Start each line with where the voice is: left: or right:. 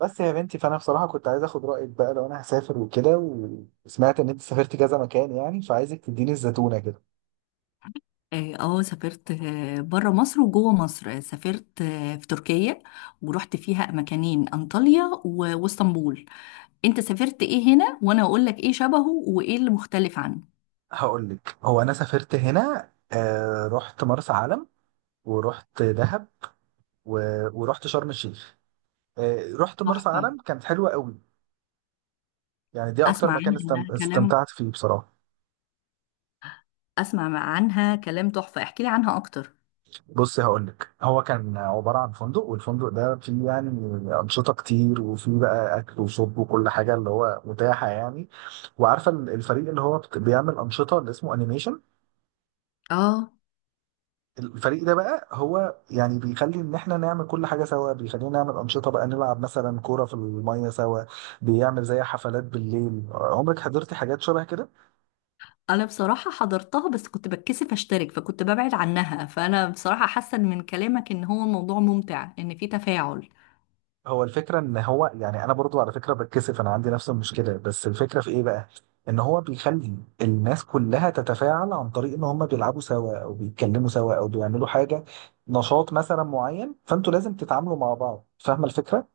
right: بس يا بنتي فانا بصراحه كنت عايز اخد رايك بقى لو انا هسافر وكده وسمعت ان انت سافرت كذا مكان يعني فعايزك تديني الزتونه كده.
left: سافرت بره مصر وجوه مصر، سافرت في تركيا. ورحت فيها مكانين، انطاليا واسطنبول. انت سافرت ايه هنا وانا اقول لك ايه شبهه وايه اللي مختلف عنه؟
right: هقول لك، هو انا سافرت هنا، آه رحت مرسى علم ورحت دهب و... ورحت شرم الشيخ. آه رحت مرسى
left: تحفة.
right: علم، كانت حلوه قوي. يعني دي اكتر
left: اسمع
right: مكان
left: عنها انها كلام.
right: استمتعت فيه بصراحه.
left: اسمع عنها كلام تحفة، احكي لي عنها اكتر.
right: بص هقول لك، هو كان عباره عن فندق، والفندق ده فيه يعني انشطه كتير، وفيه بقى اكل وشرب وكل حاجه اللي هو متاحه يعني. وعارفه الفريق اللي هو بيعمل انشطه، اللي اسمه انيميشن.
left: اه،
right: الفريق ده بقى هو يعني بيخلي ان احنا نعمل كل حاجه سوا، بيخلينا نعمل انشطه بقى، نلعب مثلا كوره في الميه سوا، بيعمل زي حفلات بالليل. عمرك حضرتي حاجات شبه كده؟
left: انا بصراحة حضرتها بس كنت بتكسف اشترك فكنت ببعد عنها، فانا بصراحة حاسة من كلامك ان هو الموضوع ممتع، ان في تفاعل.
right: هو الفكرة ان هو يعني انا برضو على فكرة بتكسف، انا عندي نفس المشكلة، بس الفكرة في ايه بقى؟ ان هو بيخلي الناس كلها تتفاعل عن طريق ان هم بيلعبوا سوا او بيتكلموا سوا او بيعملوا حاجة، نشاط مثلا معين، فانتوا لازم تتعاملوا مع بعض. فاهمة الفكرة؟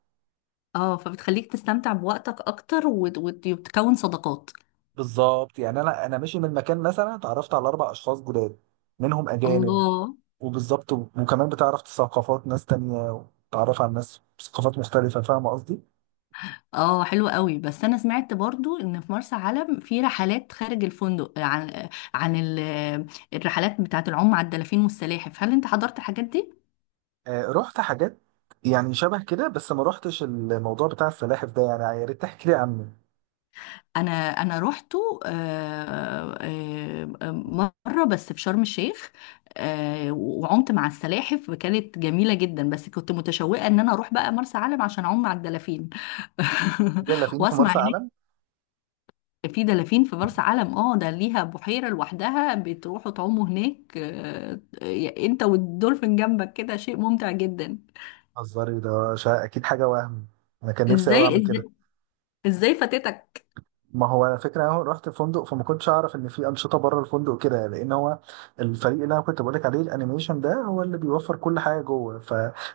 left: اه، فبتخليك تستمتع بوقتك اكتر وتكون صداقات.
right: بالظبط يعني، انا ماشي من مكان مثلا اتعرفت على اربع اشخاص جداد، منهم اجانب.
left: الله.
right: وبالظبط، وكمان بتعرف ثقافات ناس تانية، وتعرف على ناس ثقافات مختلفة. فاهمة قصدي؟
left: اه، حلو قوي، بس انا سمعت برضو ان في مرسى علم في رحلات خارج الفندق عن عن الرحلات بتاعه العوم على الدلافين والسلاحف، هل انت حضرت الحاجات دي؟
right: آه، رحت حاجات يعني شبه كده، بس ما رحتش الموضوع بتاع السلاحف ده، يعني يا ريت تحكي لي عنه.
left: انا انا روحته، مره بس في شرم الشيخ. وعمت مع السلاحف، كانت جميله جدا، بس كنت متشوقه ان انا اروح بقى مرسى علم عشان اعوم مع الدلافين.
right: يلا فين في
left: واسمع.
right: مرسى علم.
left: في دلافين في مرسى علم، اه، ده ليها بحيرة لوحدها بتروحوا تعوموا هناك، انت والدولفين جنبك كده، شيء ممتع جدا.
right: هزاري ده اكيد حاجه وهم. انا كان نفسي قوي
left: ازاي
right: اعمل كده.
left: ازاي ازاي فاتتك؟
right: ما هو انا فكره انا رحت فندق، فما كنتش اعرف ان في انشطه بره الفندق كده، لان هو الفريق اللي انا كنت بقولك عليه الانيميشن ده هو اللي بيوفر كل حاجه جوه، ف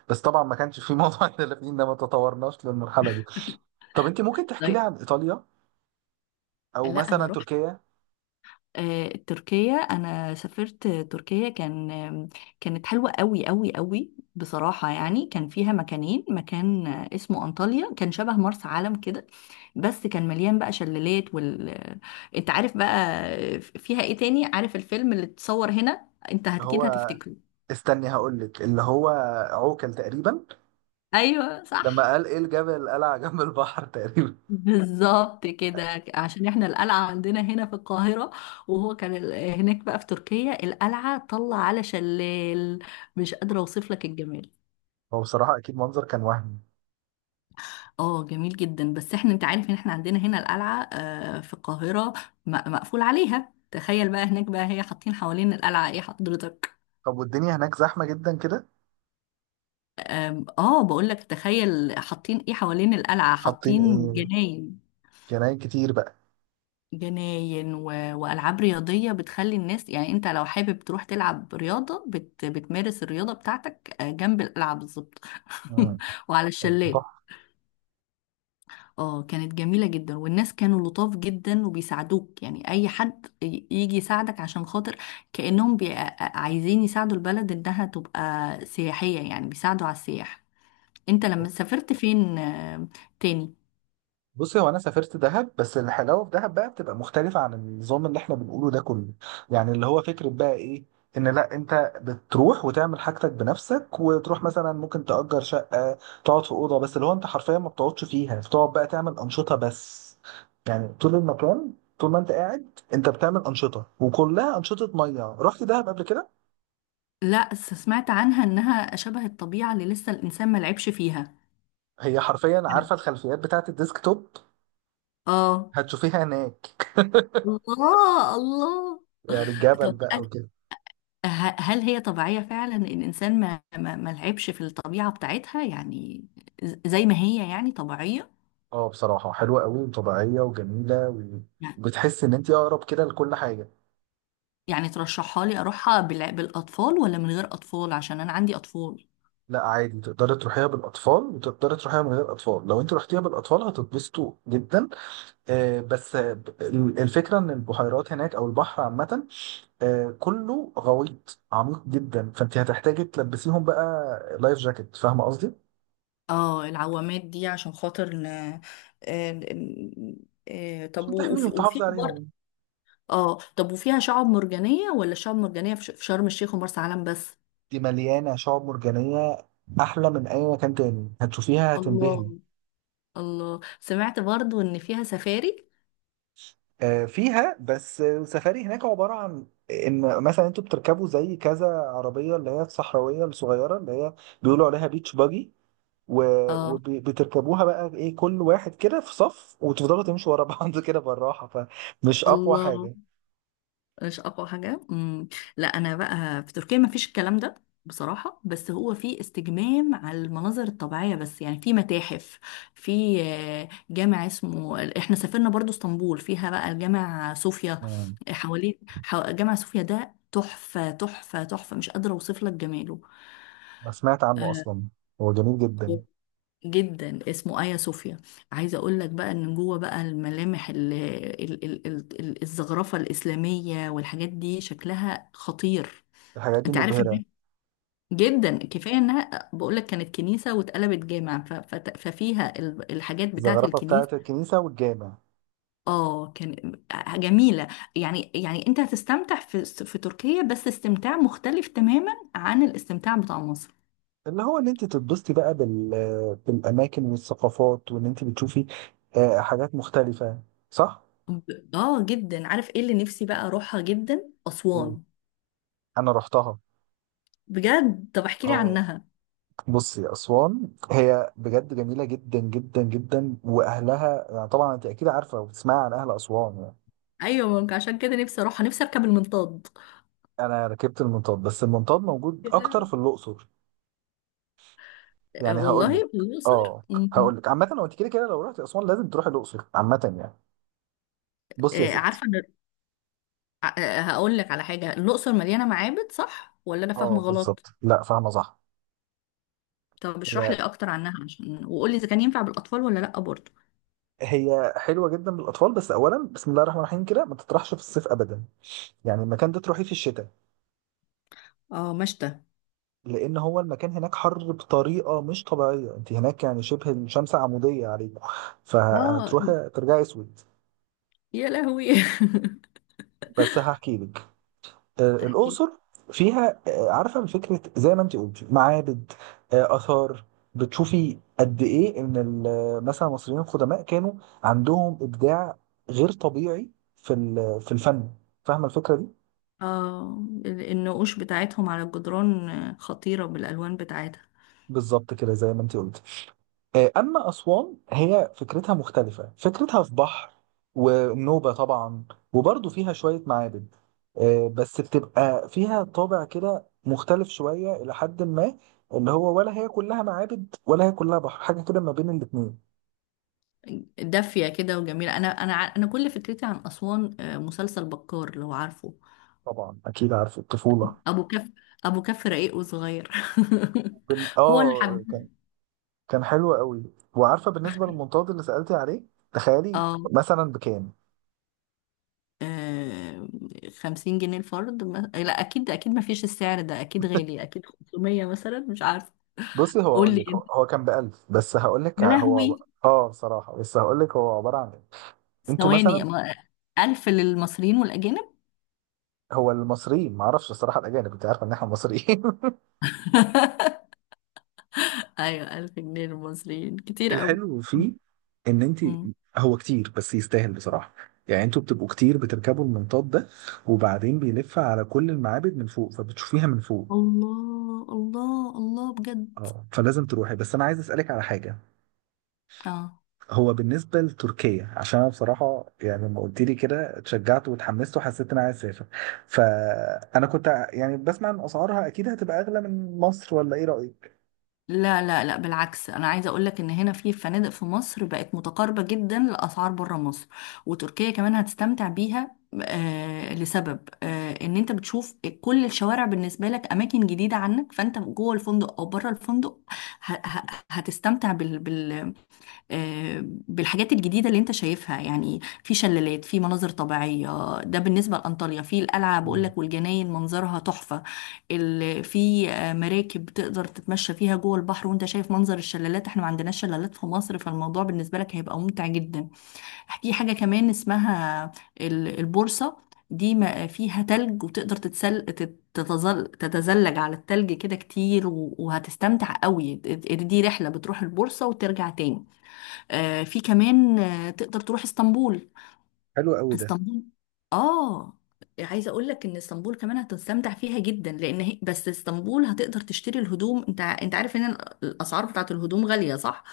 right: بس طبعا ما كانش في موضوع الدلافين ده، ما تطورناش للمرحله دي. طب انت ممكن تحكي لي
left: طيب.
right: عن ايطاليا او
left: لا
right: مثلا
left: انا،
right: تركيا؟
left: تركيا. انا سافرت تركيا، كان كانت حلوه قوي قوي قوي بصراحه، يعني كان فيها مكانين، مكان اسمه انطاليا كان شبه مرسى علم كده، بس كان مليان بقى شلالات وال آه، انت عارف بقى. فيها ايه تاني؟ عارف الفيلم اللي اتصور هنا؟ انت
right: اللي هو،
left: اكيد هتفتكره.
right: استني هقول لك، اللي هو عوكل تقريبا.
left: ايوه صح.
right: لما قال ايه الجبل، قال على جنب البحر تقريبا.
left: بالظبط كده، عشان احنا القلعة عندنا هنا في القاهرة، وهو كان هناك بقى في تركيا القلعة طلع على شلال. مش قادرة اوصف لك الجمال.
right: هو بصراحة اكيد منظر كان وهمي.
left: اه جميل جدا. بس احنا، انت عارف ان احنا عندنا هنا القلعة في القاهرة، مقفول عليها. تخيل بقى هناك بقى هي حاطين حوالين القلعة ايه حضرتك.
right: طب والدنيا هناك زحمة جدا كده؟
left: اه بقول لك، تخيل حاطين ايه حوالين القلعة؟
right: حاطين
left: حاطين
right: ايه؟
left: جناين.
right: جناين كتير بقى.
left: جناين وألعاب رياضية بتخلي الناس، يعني أنت لو حابب تروح تلعب رياضة بتمارس الرياضة بتاعتك جنب الألعاب، بالظبط.
right: امم
left: وعلى
right: طب
left: الشلال.
right: تحفة.
left: اه كانت جميلة جدا، والناس كانوا لطاف جدا وبيساعدوك، يعني أي حد يجي يساعدك عشان خاطر، كأنهم بي... آه، آه، عايزين يساعدوا البلد إنها تبقى سياحية، يعني بيساعدوا على السياح. أنت لما سافرت فين تاني؟
right: بصي، هو انا سافرت دهب، بس الحلاوه في دهب بقى بتبقى مختلفه عن النظام اللي احنا بنقوله ده كله. يعني اللي هو فكره بقى ايه؟ ان لا، انت بتروح وتعمل حاجتك بنفسك، وتروح مثلا ممكن تأجر شقه، تقعد في اوضه، بس اللي هو انت حرفيا ما بتقعدش فيها، بتقعد بقى تعمل انشطه بس. يعني طول المكان، طول ما انت قاعد، انت بتعمل انشطه، وكلها انشطه ميه. رحت دهب قبل كده؟
left: لا سمعت عنها إنها شبه الطبيعة اللي لسه الإنسان ما لعبش فيها.
right: هي حرفيا عارفه الخلفيات بتاعت الديسك توب،
left: اه.
right: هتشوفيها هناك.
left: الله الله.
right: يعني الجبل
left: طب
right: بقى.
left: هل هي طبيعية فعلا، إن الإنسان ما لعبش في الطبيعة بتاعتها؟ يعني زي ما هي يعني طبيعية.
right: اه بصراحة حلوة قوي وطبيعية وجميلة
left: يعني،
right: وبتحس ان انت اقرب كده لكل حاجة.
left: يعني ترشحها لي أروحها بالأطفال ولا من غير أطفال؟ عشان أنا عندي أطفال.
right: لا عادي، تقدري تروحيها بالاطفال وتقدري تروحيها من غير اطفال. لو انت رحتيها بالاطفال هتتبسطوا جدا. آه بس الفكرة ان البحيرات هناك او البحر عامة آه كله غويط عميق جدا، فانت هتحتاجي تلبسيهم بقى لايف جاكيت. فاهمة قصدي؟
left: اه العوامات دي عشان خاطر آه، ن- طب
right: عشان تحميهم
left: وفي
right: تحافظي
left: وفي برضه.
right: عليهم.
left: اه، طب وفيها شعاب مرجانية، ولا شعاب مرجانية في في شرم الشيخ ومرسى علم بس؟
right: دي مليانة شعاب مرجانية، احلى من اي مكان تاني. هتشوفيها هتنبهري.
left: الله. الله، سمعت برضو ان فيها سفاري.
right: آه، فيها، بس السفاري هناك عبارة عن ان مثلا انتوا بتركبوا زي كذا عربية، اللي هي الصحراوية الصغيرة، اللي هي بيقولوا عليها بيتش باجي،
left: اه.
right: وبتركبوها بقى ايه، كل واحد كده في صف، وتفضلوا تمشوا ورا بعض كده بالراحة. فمش اقوى
left: الله.
right: حاجة.
left: مش اقوى حاجه. لا انا بقى في تركيا ما فيش الكلام ده بصراحه، بس هو في استجمام على المناظر الطبيعيه، بس يعني في متاحف، في جامع اسمه، احنا سافرنا برضو اسطنبول فيها بقى الجامع صوفيا.
right: آه،
left: جامع صوفيا ده تحفه تحفه تحفه، مش قادره اوصف لك جماله.
right: انا سمعت عنه
left: آه،
right: اصلا. هو جميل جدا.
left: جدا، اسمه آيا صوفيا. عايزه اقول لك بقى ان جوه بقى الملامح الزخرفه الاسلاميه والحاجات دي شكلها خطير.
right: الحاجات دي
left: انت عارف
right: مبهرة.
left: ان جدا، كفايه انها بقول لك كانت كنيسه واتقلبت جامع ففيها الحاجات بتاعه
right: الزخرفة بتاعة
left: الكنيسه.
right: الكنيسة والجامع.
left: اه كان جميله. يعني، يعني انت هتستمتع في في تركيا، بس استمتاع مختلف تماما عن الاستمتاع بتاع مصر.
right: اللي هو ان انت تتبسطي بقى بالاماكن والثقافات، وان انت بتشوفي آه، حاجات مختلفة. صح؟
left: اه جدا. عارف ايه اللي نفسي بقى اروحها جدا؟ اسوان.
right: انا رحتها.
left: بجد، طب احكي لي
right: اه
left: عنها.
right: بصي، اسوان هي بجد جميله جدا جدا جدا، واهلها يعني طبعا انت اكيد عارفه وبتسمعي عن اهل اسوان يعني.
left: ايوه، ممكن عشان كده نفسي اروح، نفسي اركب المنطاد.
right: انا ركبت المنطاد، بس المنطاد موجود اكتر
left: كده.
right: في الاقصر. يعني هقول
left: والله
right: لك،
left: الاقصر.
right: اه
left: مم.
right: هقول لك عامه، هو انت كده كده لو رحت اسوان لازم تروحي الاقصر عامه يعني. بصي يا
left: آه،
right: ستي.
left: عارفه أنا- آه، آه، هقول لك على حاجه، الاقصر مليانه معابد صح ولا انا
right: اه
left: فاهمه غلط؟
right: بالظبط، لا فاهمه صح.
left: طب اشرح
right: هي
left: لي اكتر عنها، عشان وقول لي اذا كان ينفع بالاطفال ولا لا برضه.
right: هي حلوه جدا للاطفال، بس اولا بسم الله الرحمن الرحيم كده ما تطرحش في الصيف ابدا. يعني المكان ده تروحيه في الشتاء،
left: اه مشتى.
right: لان هو المكان هناك حر بطريقه مش طبيعيه، انت هناك يعني شبه الشمس عموديه عليكم،
left: اه،
right: فهتروحي ترجعي اسود.
left: يا لهوي.
right: بس هحكي لك آه،
left: احكي.
right: الاقصر فيها آه، عارفه فكره زي ما انت قلتي، معابد، آه، اثار. بتشوفي قد ايه ان مثلا المصريين القدماء كانوا عندهم ابداع غير طبيعي في في الفن. فاهمه الفكره دي؟
left: اه، النقوش بتاعتهم على الجدران خطيره بالالوان بتاعتها.
right: بالظبط كده زي ما انت قلتي. آه، أما أسوان هي فكرتها مختلفة، فكرتها في بحر، ونوبة طبعا، وبرضه فيها شوية معابد آه، بس بتبقى فيها طابع كده مختلف شوية إلى حد ما. اللي هو ولا هي كلها معابد ولا هي كلها بحر، حاجة كده ما بين الاتنين.
left: دافية كده وجميلة. أنا كل فكرتي عن أسوان مسلسل بكار، لو عارفه.
right: طبعا أكيد عارف، الطفولة.
left: أبو كف. أبو كف رقيق وصغير.
right: بن...
left: هو اللي
right: آه
left: حب.
right: كان كان حلو قوي. وعارفة بالنسبة للمنطاد اللي سألتي عليه، تخيلي
left: اه.
right: مثلا بكام.
left: آه، 50 جنيه الفرد؟ ما... لا أكيد أكيد ما فيش السعر ده، أكيد غالي، أكيد 500 مثلا، مش عارفة.
right: بصي هو
left: قول
right: هقول
left: لي
right: لك، هو
left: أنت.
right: هو كان بألف، بس هقول لك
left: يا
right: هو
left: لهوي.
right: اه بصراحة، بس هقول لك هو عبارة عن إيه. انتوا
left: ثواني
right: مثلا،
left: 1000 للمصريين والأجانب؟
right: هو المصريين ما اعرفش الصراحه، الاجانب انت عارف ان احنا مصريين.
left: أيوة، 1000 جنيه للمصريين كتير أوي.
right: الحلو فيه ان انت،
left: مم.
right: هو كتير بس يستاهل بصراحه. يعني انتوا بتبقوا كتير بتركبوا المنطاد ده، وبعدين بيلف على كل المعابد من فوق، فبتشوفيها من فوق.
left: الله الله الله، بجد.
right: اه فلازم تروحي. بس انا عايز اسالك على حاجه.
left: اه،
right: هو بالنسبه لتركيا، عشان انا بصراحه يعني لما قلت لي كده اتشجعت واتحمست وحسيت ان انا عايز اسافر، فانا كنت يعني بسمع ان اسعارها اكيد هتبقى اغلى من مصر، ولا ايه رايك؟
left: لا لا لا بالعكس، انا عايزه اقول لك ان هنا في فنادق في مصر بقت متقاربه جدا لاسعار بره مصر، وتركيا كمان هتستمتع بيها، آه لسبب آه ان انت بتشوف كل الشوارع بالنسبه لك اماكن جديده عنك، فانت جوه الفندق او بره الفندق ه- ه- هتستمتع بالحاجات الجديدة اللي انت شايفها. يعني في شلالات، في مناظر طبيعية، ده بالنسبة لأنطاليا. في القلعة
right: مم.
left: بقولك والجناين منظرها تحفة. في مراكب تقدر تتمشى فيها جوه البحر وانت شايف منظر الشلالات، احنا ما عندناش شلالات في مصر، فالموضوع بالنسبة لك هيبقى ممتع جدا. في حاجة كمان اسمها البورصة، دي فيها تلج وتقدر تتزلج على التلج كده كتير وهتستمتع قوي. دي رحلة بتروح البورصة وترجع تاني. في كمان تقدر تروح اسطنبول.
right: حلو قوي ده.
left: اسطنبول، اه. عايزه اقول لك ان اسطنبول كمان هتستمتع فيها جدا، لان هي، بس اسطنبول هتقدر تشتري الهدوم. انت انت عارف ان الاسعار بتاعت الهدوم غاليه صح؟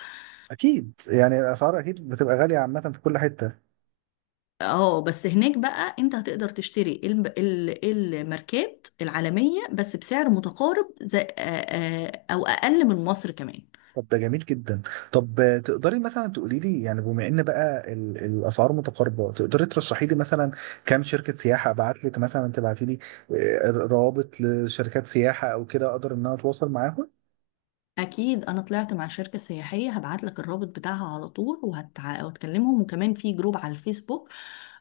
right: اكيد يعني الاسعار اكيد بتبقى غاليه عامه في كل حته.
left: اه بس هناك بقى انت هتقدر تشتري الماركات العالميه بس بسعر متقارب زي او اقل من مصر كمان.
right: طب ده جميل جدا. طب آه، تقدري مثلا تقولي لي، يعني بما ان بقى الاسعار متقاربه، تقدري ترشحي لي مثلا كام شركه سياحه، ابعت لك مثلا تبعتي لي آه، روابط لشركات سياحه او كده، اقدر ان انا اتواصل معاهم.
left: اكيد، انا طلعت مع شركه سياحيه هبعت لك الرابط بتاعها على طول وهتكلمهم، وكمان في جروب على الفيسبوك.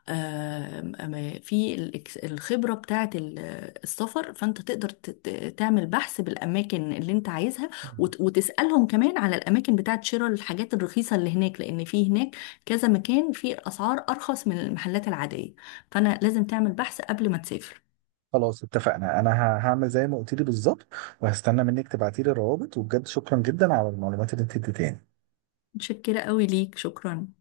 left: آم، آم، في الخبره بتاعه السفر، فانت تقدر تعمل بحث بالاماكن اللي انت عايزها،
right: مم.
left: وتسالهم كمان على الاماكن بتاعه شراء الحاجات الرخيصه اللي هناك، لان في هناك كذا مكان في اسعار ارخص من المحلات العاديه، فانا لازم تعمل بحث قبل ما تسافر.
right: خلاص اتفقنا. انا هعمل زي ما قلت لي بالظبط، وهستنى منك تبعتي لي الروابط. وبجد شكرا جدا على المعلومات اللي انت اديتها.
left: متشكره قوي ليك، شكرا.